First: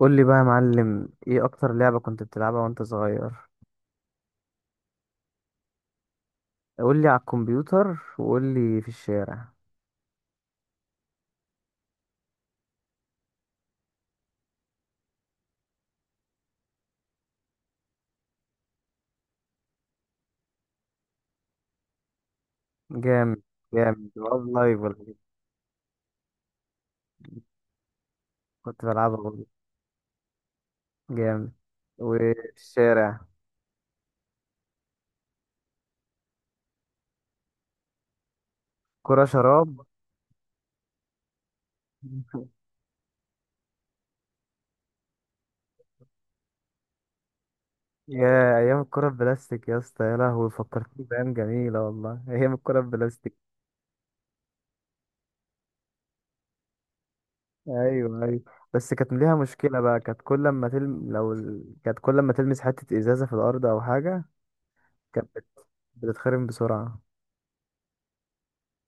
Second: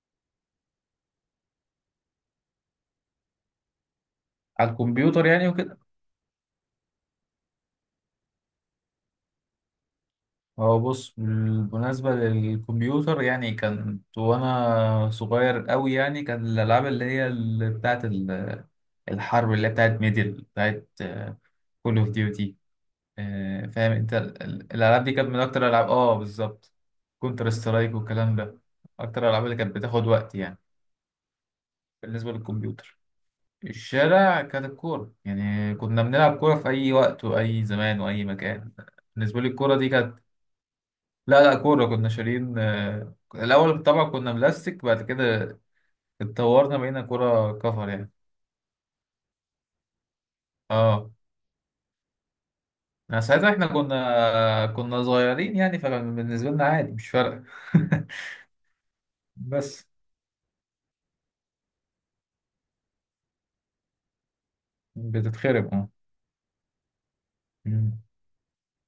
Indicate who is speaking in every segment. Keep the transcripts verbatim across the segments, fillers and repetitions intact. Speaker 1: قول لي بقى يا معلم، ايه اكتر لعبة كنت بتلعبها وانت صغير؟
Speaker 2: على الكمبيوتر يعني وكده.
Speaker 1: قول لي على الكمبيوتر وقول لي في الشارع.
Speaker 2: هو بص بالمناسبة للكمبيوتر يعني كانت وأنا صغير أوي يعني كان الألعاب اللي هي اللي بتاعت ال- الحرب اللي هي بتاعت ميدل بتاعت كول أوف ديوتي.
Speaker 1: جامد.
Speaker 2: فاهم
Speaker 1: جامد
Speaker 2: أنت ال-
Speaker 1: والله،
Speaker 2: ال-
Speaker 1: لايف ولا
Speaker 2: الألعاب دي
Speaker 1: إيه؟
Speaker 2: كانت من أكتر الألعاب، آه بالظبط. كونتر سترايك والكلام ده
Speaker 1: كنت بلعبها
Speaker 2: أكتر الألعاب
Speaker 1: برضه.
Speaker 2: اللي كانت بتاخد وقت يعني.
Speaker 1: جامد.
Speaker 2: بالنسبة
Speaker 1: وفي
Speaker 2: للكمبيوتر.
Speaker 1: الشارع؟
Speaker 2: الشارع كانت الكورة يعني كنا بنلعب كورة في أي وقت وأي زمان وأي مكان.
Speaker 1: كرة
Speaker 2: بالنسبة لي الكورة
Speaker 1: شراب.
Speaker 2: دي كانت، لا لا كورة كنا شارين، آه، الأول طبعا كنا بلاستيك بعد كده اتطورنا بقينا كورة كفر يعني.
Speaker 1: يا ايام الكرة البلاستيك يا اسطى، يا لهوي فكرتني
Speaker 2: اه
Speaker 1: بايام جميلة والله. ايام الكرة
Speaker 2: يعني
Speaker 1: البلاستيك.
Speaker 2: ساعتها احنا كنا كنا صغيرين يعني فكان بالنسبة لنا عادي مش فارقة.
Speaker 1: ايوه، ايوه. بس كانت ليها مشكلة
Speaker 2: بس
Speaker 1: بقى، كانت كل ما تلم لو ال... كانت كل ما تلمس حتة ازازة في الارض او حاجة. كانت بت-
Speaker 2: بتتخرب اه.
Speaker 1: بتتخرم بسرعة.
Speaker 2: مم.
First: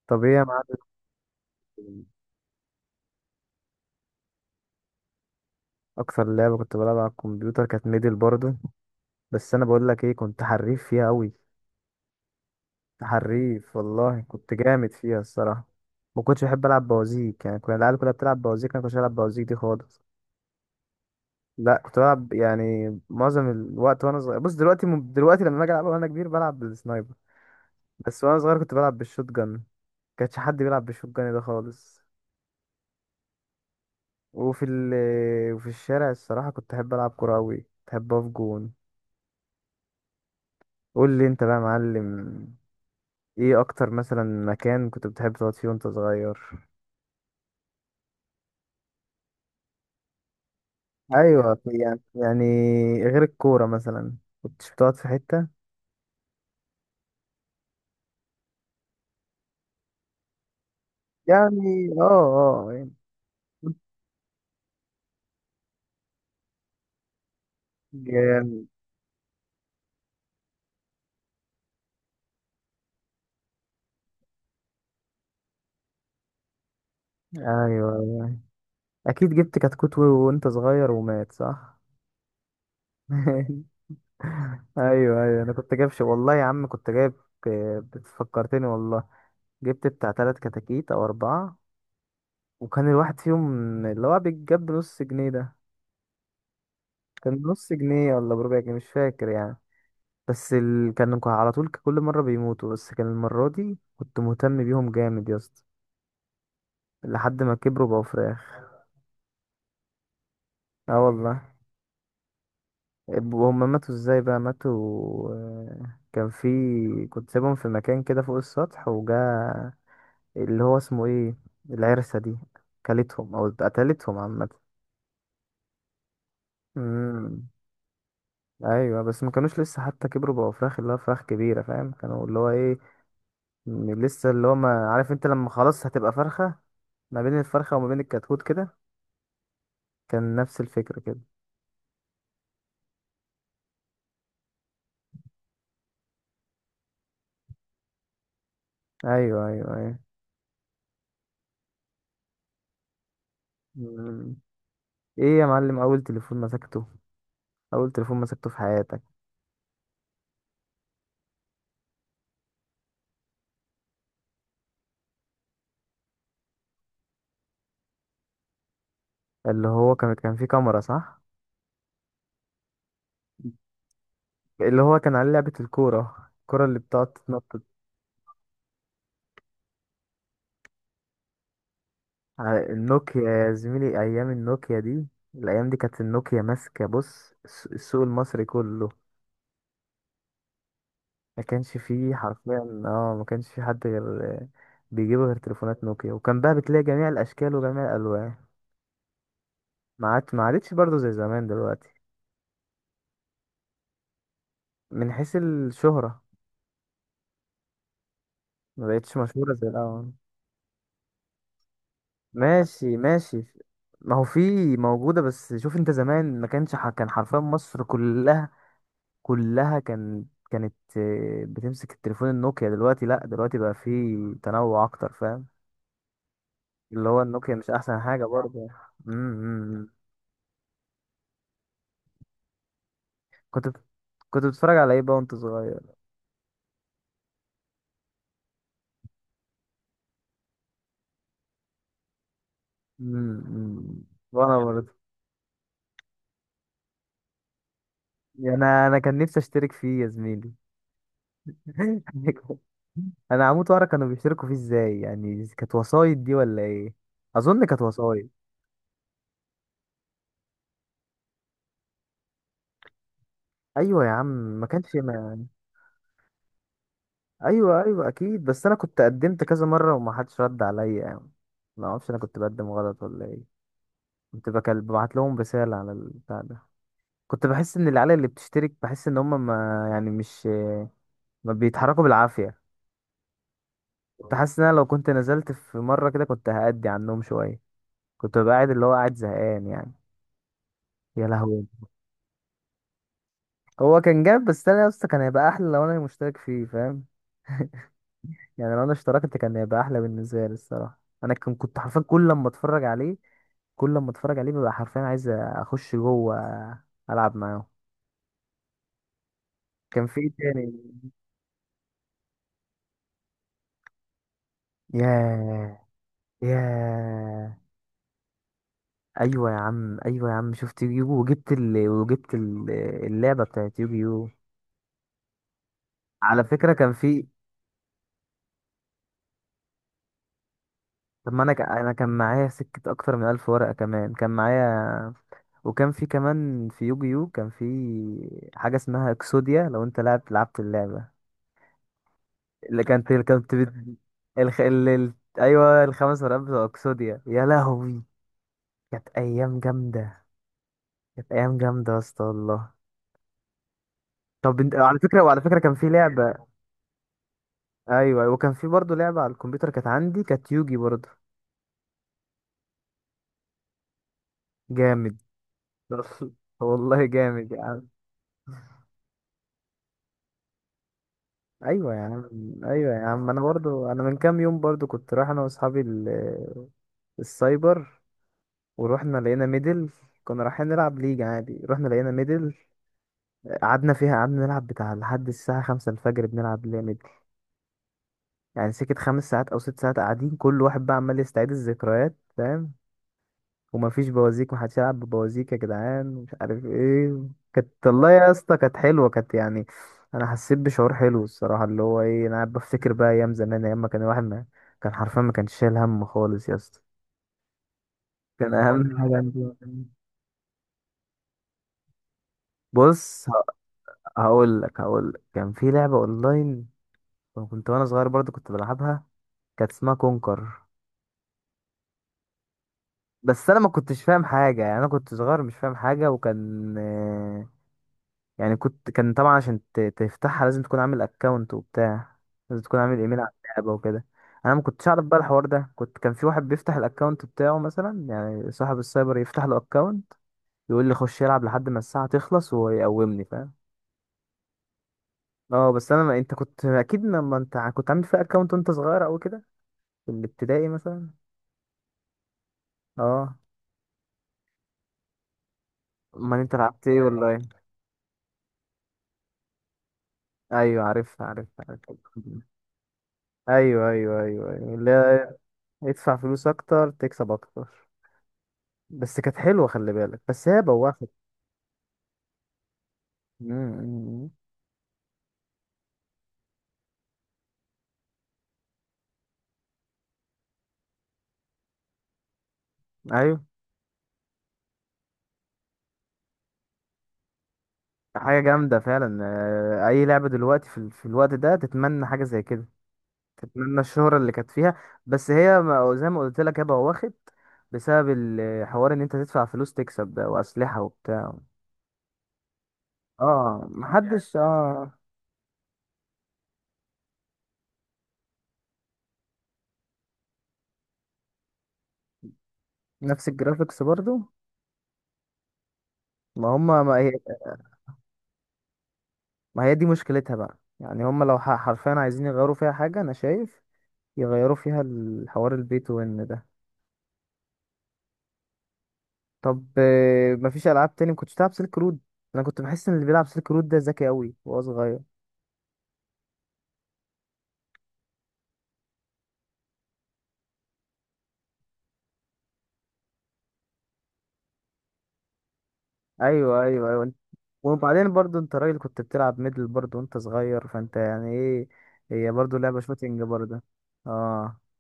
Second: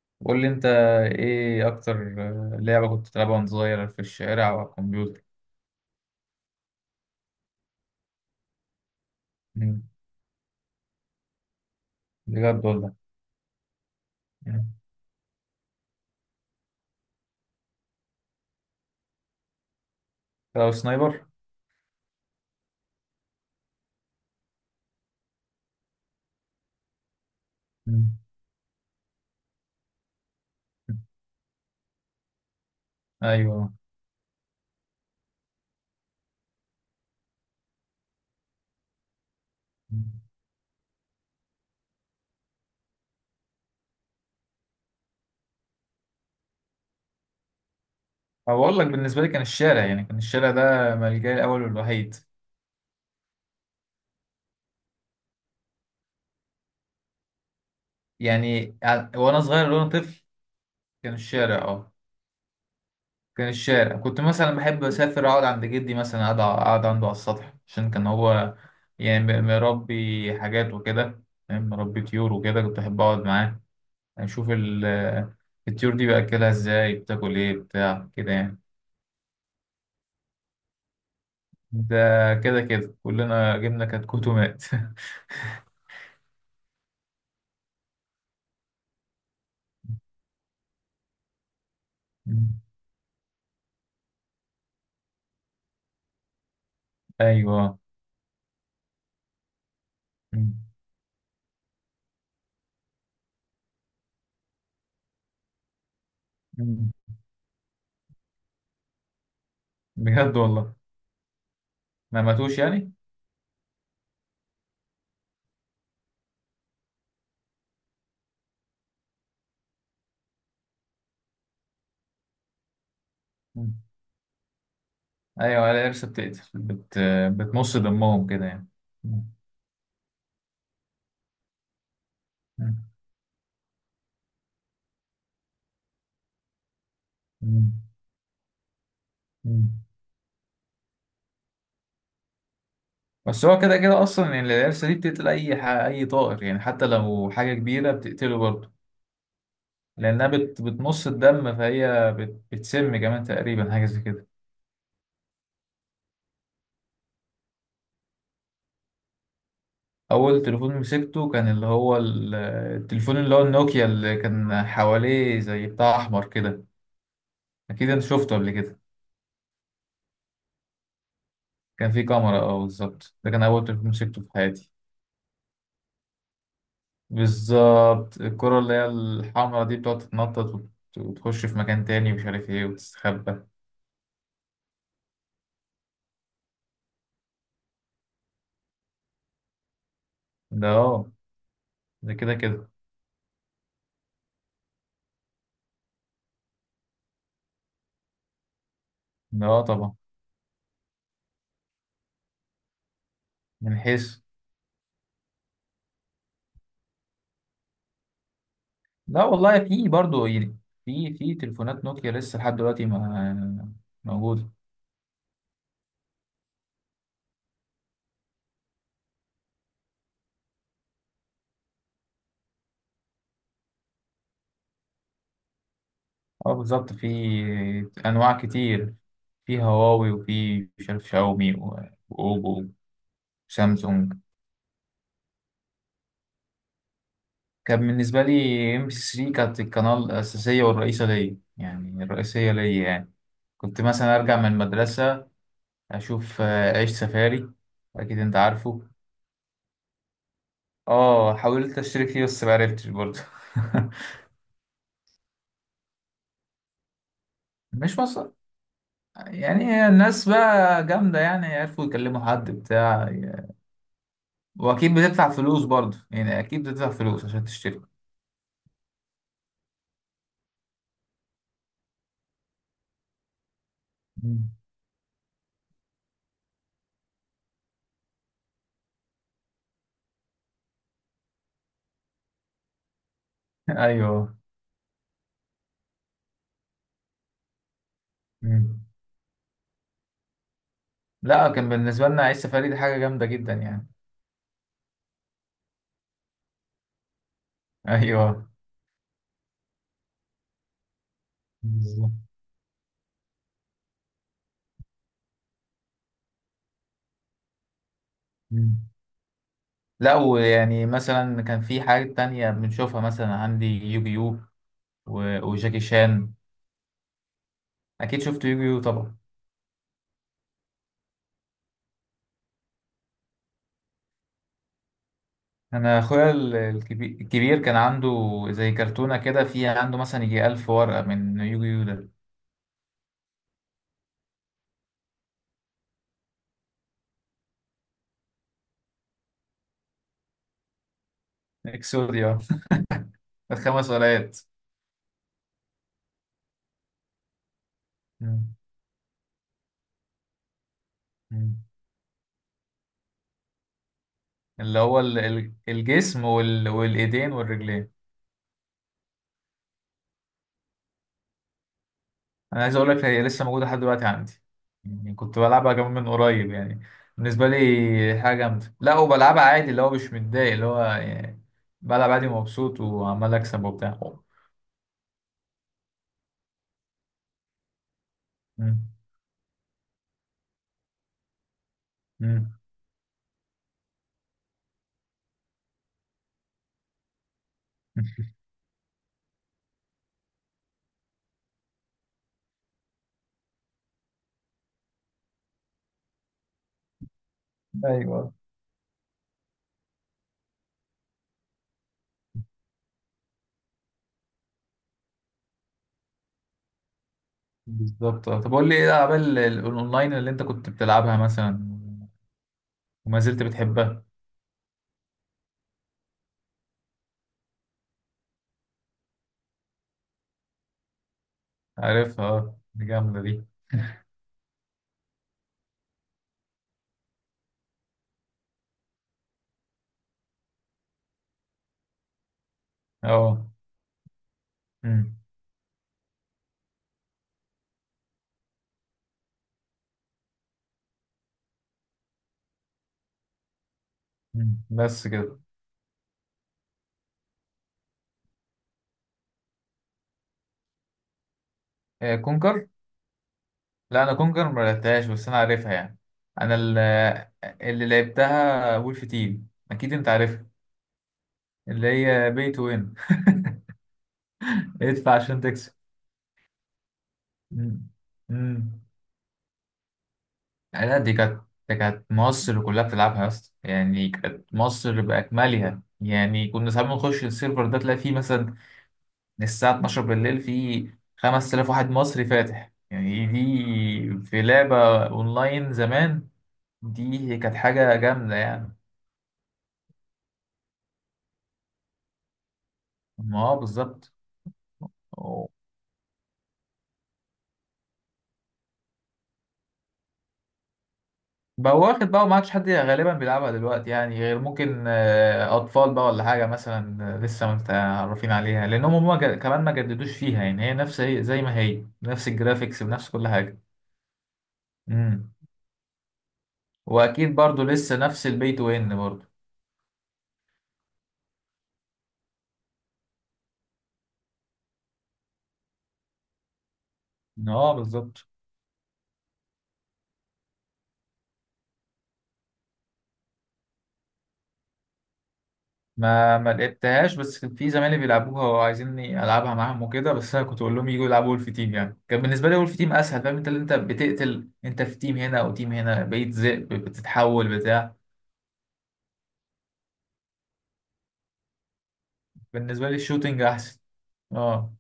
Speaker 1: طب ايه
Speaker 2: قول
Speaker 1: يا
Speaker 2: لي انت
Speaker 1: معلم؟
Speaker 2: ايه أكتر، آه، لعبة كنت بتلعبها وأنت صغير في الشارع أو على الكمبيوتر.
Speaker 1: اكتر لعبه كنت بلعب على الكمبيوتر كانت ميدل برضه. بس انا
Speaker 2: مم.
Speaker 1: بقول لك ايه، كنت حريف فيها قوي.
Speaker 2: بجد والله.
Speaker 1: حريف والله، كنت
Speaker 2: مم.
Speaker 1: جامد فيها الصراحه. ما كنتش بحب العب بوازيك، يعني كنا العيال كلها بتلعب بوازيك، انا ما كنتش بلعب بوازيك دي خالص.
Speaker 2: لو سنايبر.
Speaker 1: لا، كنت بلعب يعني معظم الوقت وانا صغير. بص، دلوقتي دلوقتي لما اجي العب وانا كبير بلعب بالسنايبر.
Speaker 2: مم.
Speaker 1: بس وانا صغير كنت بلعب بالشوت جن. كانش حد بيلعب بالشوت جن ده خالص.
Speaker 2: أيوه.
Speaker 1: وفي ال وفي الشارع الصراحه كنت احب العب كوره قوي، كنت احب اقف جون.
Speaker 2: مم.
Speaker 1: قول لي انت بقى يا معلم، ايه اكتر مثلا مكان كنت بتحب تقعد فيه وانت صغير؟
Speaker 2: أو أقول لك بالنسبة لي كان الشارع يعني كان الشارع ده ملجأي
Speaker 1: ايوه،
Speaker 2: الأول
Speaker 1: في- يعني
Speaker 2: والوحيد.
Speaker 1: يعني غير الكوره مثلا، كنتش بتقعد في حته؟
Speaker 2: يعني ع- وانا صغير لو انا طفل كان الشارع
Speaker 1: يعني
Speaker 2: اه.
Speaker 1: اه اه يعني،
Speaker 2: كان
Speaker 1: كنت-
Speaker 2: الشارع كنت مثلا بحب اسافر اقعد عند جدي مثلا اقعد اقعد عنده على السطح عشان كان هو
Speaker 1: يعني-
Speaker 2: يعني م- مربي حاجات وكده. فاهم؟ مربي طيور وكده كنت احب اقعد معاه اشوف ال- الطيور دي باكلها ازاي بتاكل ايه
Speaker 1: ايوه.
Speaker 2: بتاع كده
Speaker 1: أيوة.
Speaker 2: يعني.
Speaker 1: اكيد جبت كتكوت و- وانت صغير ومات، صح؟
Speaker 2: ده كده كده كلنا جبنا كتكوت ومات.
Speaker 1: ايوه، ايوه، انا كنت جايب ش- والله يا عم كنت جايب، آه، بتفكرتني والله. جبت بتاع تلات كتاكيت او اربعه. وكان الواحد فيهم اللي هو بيتجاب بنص جنيه ده. كان نص
Speaker 2: ايوه.
Speaker 1: جنيه ولا بربع جنيه مش فاكر يعني. بس
Speaker 2: مم.
Speaker 1: ال... كانوا ك- على طول كل مرة بيموتوا، بس كان المرة دي كنت مهتم بيهم جامد يا اسطى.
Speaker 2: مم.
Speaker 1: لحد ما كبروا بقوا فراخ.
Speaker 2: بجد والله.
Speaker 1: اه والله.
Speaker 2: ما ماتوش يعني.
Speaker 1: اب- هما ماتوا ازاي بقى، ماتوا. آه، كان في كنت سايبهم في مكان كده فوق السطح وجا اللي هو اسمه ايه، العرسة دي، كلتهم او قتلتهم عامة.
Speaker 2: ايوه القرش بتقتل بت...
Speaker 1: امم.
Speaker 2: بتمص دمهم كده يعني.
Speaker 1: ايوه، بس
Speaker 2: مم.
Speaker 1: ما كانوش لسه حتى كبروا بقوا فراخ اللي هو فراخ كبيرة، فاهم، كانوا اللي هو ايه، م- لسه اللي هو ما عارف انت لما خلاص هتبقى فرخة، ما بين
Speaker 2: مم.
Speaker 1: الفرخة وما بين الكتكوت كده،
Speaker 2: مم.
Speaker 1: كان نفس الفكرة كده.
Speaker 2: بس هو كده كده اصلا يعني القرش دي بتقتل اي ح... اي طائر يعني حتى لو حاجه كبيره بتقتله برضه.
Speaker 1: ايوه، ايوه، ايوه.
Speaker 2: لانها بت... بتمص الدم فهي بت... بتسم كمان تقريبا حاجه زي كده.
Speaker 1: مم. ايه يا معلم اول تليفون مسكته، اول تليفون مسكته في حياتك؟
Speaker 2: اول تليفون مسكته كان اللي هو ال- التليفون اللي هو النوكيا اللي كان حواليه زي بتاع احمر كده. اكيد انت شفته قبل كده.
Speaker 1: اللي هو كان كان فيه كاميرا، صح؟
Speaker 2: كان فيه كاميرا اه بالظبط، ده كان اول تليفون مسكته في حياتي.
Speaker 1: اللي هو كان عليه لعبة الكورة الكورة اللي بتقعد تتنطط.
Speaker 2: بالظبط الكرة اللي هي الحمرا دي بتقعد تتنطط وت- وتخش في مكان تاني ومش عارف ايه
Speaker 1: على النوكيا
Speaker 2: وتستخبى.
Speaker 1: يا زميلي، ايام النوكيا دي، الايام دي كانت النوكيا ماسكة بص الس- السوق المصري كله.
Speaker 2: ده اه.
Speaker 1: ما كانش فيه
Speaker 2: ده كده كده.
Speaker 1: حرفيا. اه، ما كانش فيه حد غير بيجيبوا غير تليفونات نوكيا، وكان بقى بتلاقي جميع الاشكال وجميع الالوان.
Speaker 2: ده اه طبعا.
Speaker 1: ما عادش ما عادتش برضه زي زمان دلوقتي.
Speaker 2: من حيث.
Speaker 1: من حيث الشهرة، ما بقتش
Speaker 2: لا
Speaker 1: مشهورة
Speaker 2: والله
Speaker 1: زي
Speaker 2: في
Speaker 1: الاول.
Speaker 2: برضه يعني. في في تليفونات نوكيا لسه لحد دلوقتي
Speaker 1: ماشي، ماشي.
Speaker 2: ما
Speaker 1: ما هو في،
Speaker 2: موجودة.
Speaker 1: موجودة، بس شوف انت زمان ما كانش ح... كان حرفيا مصر كلها، كلها كان، كانت آه، بتمسك التليفون النوكيا. دلوقتي، لا، دلوقتي بقى في تنوع اكتر، فاهم؟
Speaker 2: اه بالظبط في
Speaker 1: اللي هو النوكيا مش احسن حاجة
Speaker 2: أنواع
Speaker 1: برضه.
Speaker 2: كتير.
Speaker 1: امم. إمم،
Speaker 2: في
Speaker 1: إمم.
Speaker 2: هواوي وفي مش عارف شاومي و- وأوبو
Speaker 1: كنت بت-
Speaker 2: وسامسونج.
Speaker 1: كنت بتتفرج على ايه بقى وانت صغير؟
Speaker 2: كان بالنسبة لي ام بي ام بي ثري كانت القناة الأساسية والرئيسة ليا يعني الرئيسية ليا يعني.
Speaker 1: مم،
Speaker 2: كنت
Speaker 1: مم.
Speaker 2: مثلا ارجع من
Speaker 1: وانا برضه.
Speaker 2: المدرسة اشوف، آه، عيش سفاري. اكيد انت
Speaker 1: يعني انا
Speaker 2: عارفه.
Speaker 1: أنا كان نفسي اشترك فيه يا زميلي.
Speaker 2: اه حاولت اشترك فيه بس معرفتش برضه.
Speaker 1: انا هموت واعرف كانوا بيشتركوا فيه ازاي، يعني كانت وسايط دي ولا ايه؟ اظن كانت
Speaker 2: مش
Speaker 1: وسايط.
Speaker 2: مصر. يعني الناس بقى جامدة يعني عرفوا يكلموا حد بتاع.
Speaker 1: ايوه يا عم. ما كانش
Speaker 2: واكيد
Speaker 1: ما...
Speaker 2: بتدفع
Speaker 1: يعني،
Speaker 2: فلوس برضه يعني اكيد بتدفع فلوس عشان تشترك.
Speaker 1: ايوه، ايوه، اكيد، بس انا كنت قدمت كذا مره وما حدش رد عليا يعني. ما اعرفش انا كنت بقدم غلط ولا ايه.
Speaker 2: مم.
Speaker 1: كنت بكل ببعت لهم رساله على البتاع ده. كنت بحس ان العيال اللي بتشترك، بحس ان هم ما، يعني مش، ما بيتحركوا بالعافيه. كنت
Speaker 2: ايوه.
Speaker 1: حاسس ان انا لو كنت نزلت في مره كده كنت هأدي عنهم شويه. كنت ببقى قاعد
Speaker 2: مم.
Speaker 1: اللي هو قاعد زهقان يعني. يا
Speaker 2: لا
Speaker 1: لهوي.
Speaker 2: كان بالنسبة لنا عيش سفاري دي حاجة جامدة جدا يعني.
Speaker 1: هو كان جاب، بس انا يا اسطى كان هيبقى احلى لو انا مشترك فيه، فاهم؟
Speaker 2: ايوه
Speaker 1: يعني لو انا اشتركت كان هيبقى احلى بالنسبه لي الصراحه. انا كان كنت حرفيا
Speaker 2: بالظبط.
Speaker 1: كل لما اتفرج عليه، كل لما اتفرج عليه ببقى حرفيا عايز اخش جوه، العب معاهم.
Speaker 2: مم.
Speaker 1: كان
Speaker 2: لا
Speaker 1: في ايه
Speaker 2: ويعني
Speaker 1: تاني؟
Speaker 2: مثلا كان في حاجة تانية بنشوفها مثلا عندي يوجيو و-
Speaker 1: ياه.
Speaker 2: وجاكي شان.
Speaker 1: ياه.
Speaker 2: اكيد شفت يوجيو طبعا.
Speaker 1: ايوه يا عم، ايوه يا عم، شفت يوجيو، وجبت ال... وجبت ال... اللعبه بتاعت يوجيو.
Speaker 2: انا اخويا
Speaker 1: على
Speaker 2: ال-
Speaker 1: فكره كان
Speaker 2: الكبي-
Speaker 1: في.
Speaker 2: الكبير كان عنده زي كرتونه كده فيها عنده مثلا يجي ألف ورقه
Speaker 1: طب
Speaker 2: من
Speaker 1: ما انا ك...
Speaker 2: يوجيو
Speaker 1: انا كان
Speaker 2: ده.
Speaker 1: معايا سكة اكتر من الف ورقة كمان كان معايا. وكان في كمان في يوجيو كان في حاجة اسمها اكسوديا، لو انت لعبت لعبت اللعبة
Speaker 2: اكسوديا.
Speaker 1: اللي كانت كانت بت...
Speaker 2: الخمس ورقات.
Speaker 1: الخ... ال... ال... ايوه الخمس ورقات بتوع اكسوديا يا لهوي.
Speaker 2: مم.
Speaker 1: كانت ايام جامدة. كانت
Speaker 2: مم.
Speaker 1: ايام جامدة يا اسطى والله. طب انت
Speaker 2: اللي
Speaker 1: على
Speaker 2: هو ال-
Speaker 1: فكرة، وعلى
Speaker 2: ال-
Speaker 1: فكرة كان في
Speaker 2: الجسم
Speaker 1: لعبة.
Speaker 2: وال- والايدين والرجلين.
Speaker 1: ايوه. أيوة، وكان في برضه لعبة على الكمبيوتر كانت عندي، كانت يوجي برضه.
Speaker 2: انا عايز اقول لك هي لسه موجوده لحد دلوقتي عندي. يعني
Speaker 1: جامد.
Speaker 2: كنت بلعبها كمان من قريب يعني.
Speaker 1: والله
Speaker 2: بالنسبه
Speaker 1: جامد.
Speaker 2: لي حاجه جامده. لا وبلعبها عادي اللي هو مش متضايق اللي هو يعني
Speaker 1: ايوه يا
Speaker 2: بلعب
Speaker 1: عم،
Speaker 2: عادي مبسوط
Speaker 1: ايوه يا عم،
Speaker 2: وعمال
Speaker 1: انا
Speaker 2: اكسب
Speaker 1: برضو،
Speaker 2: وبتاع.
Speaker 1: انا من كام يوم برضو كنت رايح انا واصحابي ال- السايبر،
Speaker 2: مم.
Speaker 1: ورحنا لقينا ميدل. كنا رايحين نلعب ليج عادي، رحنا لقينا
Speaker 2: مم.
Speaker 1: ميدل. قعدنا فيها، قعدنا نلعب بتاع لحد الساعة خمسة الفجر بنلعب ليها ميدل. يعني سكت خمس ساعات او ست ساعات قاعدين، كل واحد بقى عمال يستعيد الذكريات، فاهم؟ ومفيش بوازيك، محدش يلعب ببوازيك يا جدعان، مش عارف ايه. كانت والله يا
Speaker 2: ايوه
Speaker 1: اسطى كانت حلوه كانت يعني. انا حسيت بشعور حلو الصراحه، اللي هو ايه، انا قاعد بفتكر بقى ايام زمان، ايام ما كان الواحد ما كان حرفيا ما كانش شايل هم خالص يا اسطى.
Speaker 2: بالظبط، آه. طب
Speaker 1: كان هقول
Speaker 2: قول لي
Speaker 1: اهم
Speaker 2: ايه
Speaker 1: لك حاجه
Speaker 2: الالعاب ال-
Speaker 1: بقى
Speaker 2: ال-
Speaker 1: عندي،
Speaker 2: الاونلاين اللي انت كنت بتلعبها مثلا وما
Speaker 1: بص،
Speaker 2: زلت بتحبها.
Speaker 1: هقول لك هقول لك كان في لعبه اونلاين كنت وانا صغير برضو كنت بلعبها، كانت اسمها كونكر.
Speaker 2: عارفها اه دي جامده دي.
Speaker 1: بس انا ما كنتش فاهم حاجه، يعني انا كنت صغير مش فاهم حاجه، وكان يعني كنت كان طبعا عشان ت- تفتحها لازم تكون عامل اكونت وبتاع، لازم تكون عامل ايميل على
Speaker 2: اه
Speaker 1: اللعبة وكده. انا ما كنتش اعرف
Speaker 2: أمم،
Speaker 1: بقى الحوار ده، كنت كان في واحد بيفتح الاكونت بتاعه مثلا، يعني صاحب السايبر يفتح له اكونت، يقول لي خش يلعب لحد ما الساعة تخلص ويقومني، فاهم؟
Speaker 2: أمم. بس كده،
Speaker 1: اه، بس انا ما، انت كنت اكيد لما انت ع- كنت عامل فيها اكونت وانت صغير او كده، في الابتدائي مثلا.
Speaker 2: آه، كونكر.
Speaker 1: اه.
Speaker 2: لا انا كونكر ما لعبتهاش بس انا عارفها يعني.
Speaker 1: امال انت
Speaker 2: انا ال-
Speaker 1: لعبت ايه اونلاين؟
Speaker 2: اللي لعبتها وولف تيم، اكيد انت عارفها.
Speaker 1: ايوه، عارفها، عارفها، عارفها.
Speaker 2: اللي هي بي تو وين.
Speaker 1: ايوه، ايوه، ايوه، ايوه، اللي
Speaker 2: ادفع
Speaker 1: هي
Speaker 2: عشان تكسب.
Speaker 1: ادفع فلوس اكتر تكسب اكتر.
Speaker 2: أمم، أمم.
Speaker 1: بس كانت حلوه، خلي بالك، بس هي
Speaker 2: لا
Speaker 1: بوخت.
Speaker 2: دي كانت. دي كانت مصر كلها بتلعبها يا اسطى يعني
Speaker 1: مم.
Speaker 2: كانت مصر بأكملها يعني كنا ساعات بنخش السيرفر ده تلاقي فيه مثلا من الساعة اثناشر بالليل فيه خمس تلاف واحد مصري فاتح يعني
Speaker 1: ايوه.
Speaker 2: دي في لعبة أونلاين زمان. دي كانت حاجة جامدة
Speaker 1: حاجه
Speaker 2: يعني.
Speaker 1: جامده فعلا، آه، اي لعبه دلوقتي في, ال- في الوقت ده تتمنى حاجه زي كده،
Speaker 2: ما هو
Speaker 1: تتمنى
Speaker 2: بالظبط.
Speaker 1: الشهره اللي كانت فيها. بس هي ما- زي ما قلت لك هي بوخت بسبب الحوار، ان انت تدفع فلوس تكسب ده، واسلحه وبتاع.
Speaker 2: بقى واخد بقى وما عادش حد غالبا بيلعبها
Speaker 1: اه،
Speaker 2: دلوقتي يعني
Speaker 1: محدش.
Speaker 2: غير ممكن،
Speaker 1: اه،
Speaker 2: آه، اطفال بقى ولا حاجه مثلا، آه، لسه ما متعرفين عليها لانهم هم جا- كمان ما جددوش فيها يعني هي نفس هي زي ما هي نفس الجرافيكس بنفس
Speaker 1: نفس
Speaker 2: كل حاجه.
Speaker 1: الجرافيكس برضو.
Speaker 2: امم.
Speaker 1: ما هما ما هي،
Speaker 2: واكيد برضو لسه نفس البي تو ان برضو.
Speaker 1: ما هي دي مشكلتها بقى يعني، هما لو ح- حرفيا عايزين يغيروا فيها حاجه انا شايف، يغيروا فيها الحوار البي تو ان ده.
Speaker 2: اه بالظبط.
Speaker 1: طب آه، مفيش العاب تاني ما كنتش بتلعب سلك رود؟ انا كنت بحس ان اللي بيلعب سلك رود ده ذكي قوي وهو صغير.
Speaker 2: ما ما لعبتهاش بس كان في زمايلي بيلعبوها وعايزيني العبها معاهم وكده بس انا كنت اقول لهم يجوا يلعبوا ولف تيم يعني كان بالنسبه لي ولف تيم اسهل. فاهم انت اللي انت بتقتل انت في تيم هنا او تيم هنا بقيت
Speaker 1: ايوه،
Speaker 2: ذئب
Speaker 1: ايوه، ايوه.
Speaker 2: بتتحول بتاع.
Speaker 1: وبعدين برضو انت راجل كنت بتلعب ميدل برضو وانت صغير، فانت يعني ايه، هي برضو لعبة
Speaker 2: بالنسبه لي
Speaker 1: شوتينج
Speaker 2: الشوتينج
Speaker 1: برضو.
Speaker 2: احسن.
Speaker 1: اه.
Speaker 2: اه.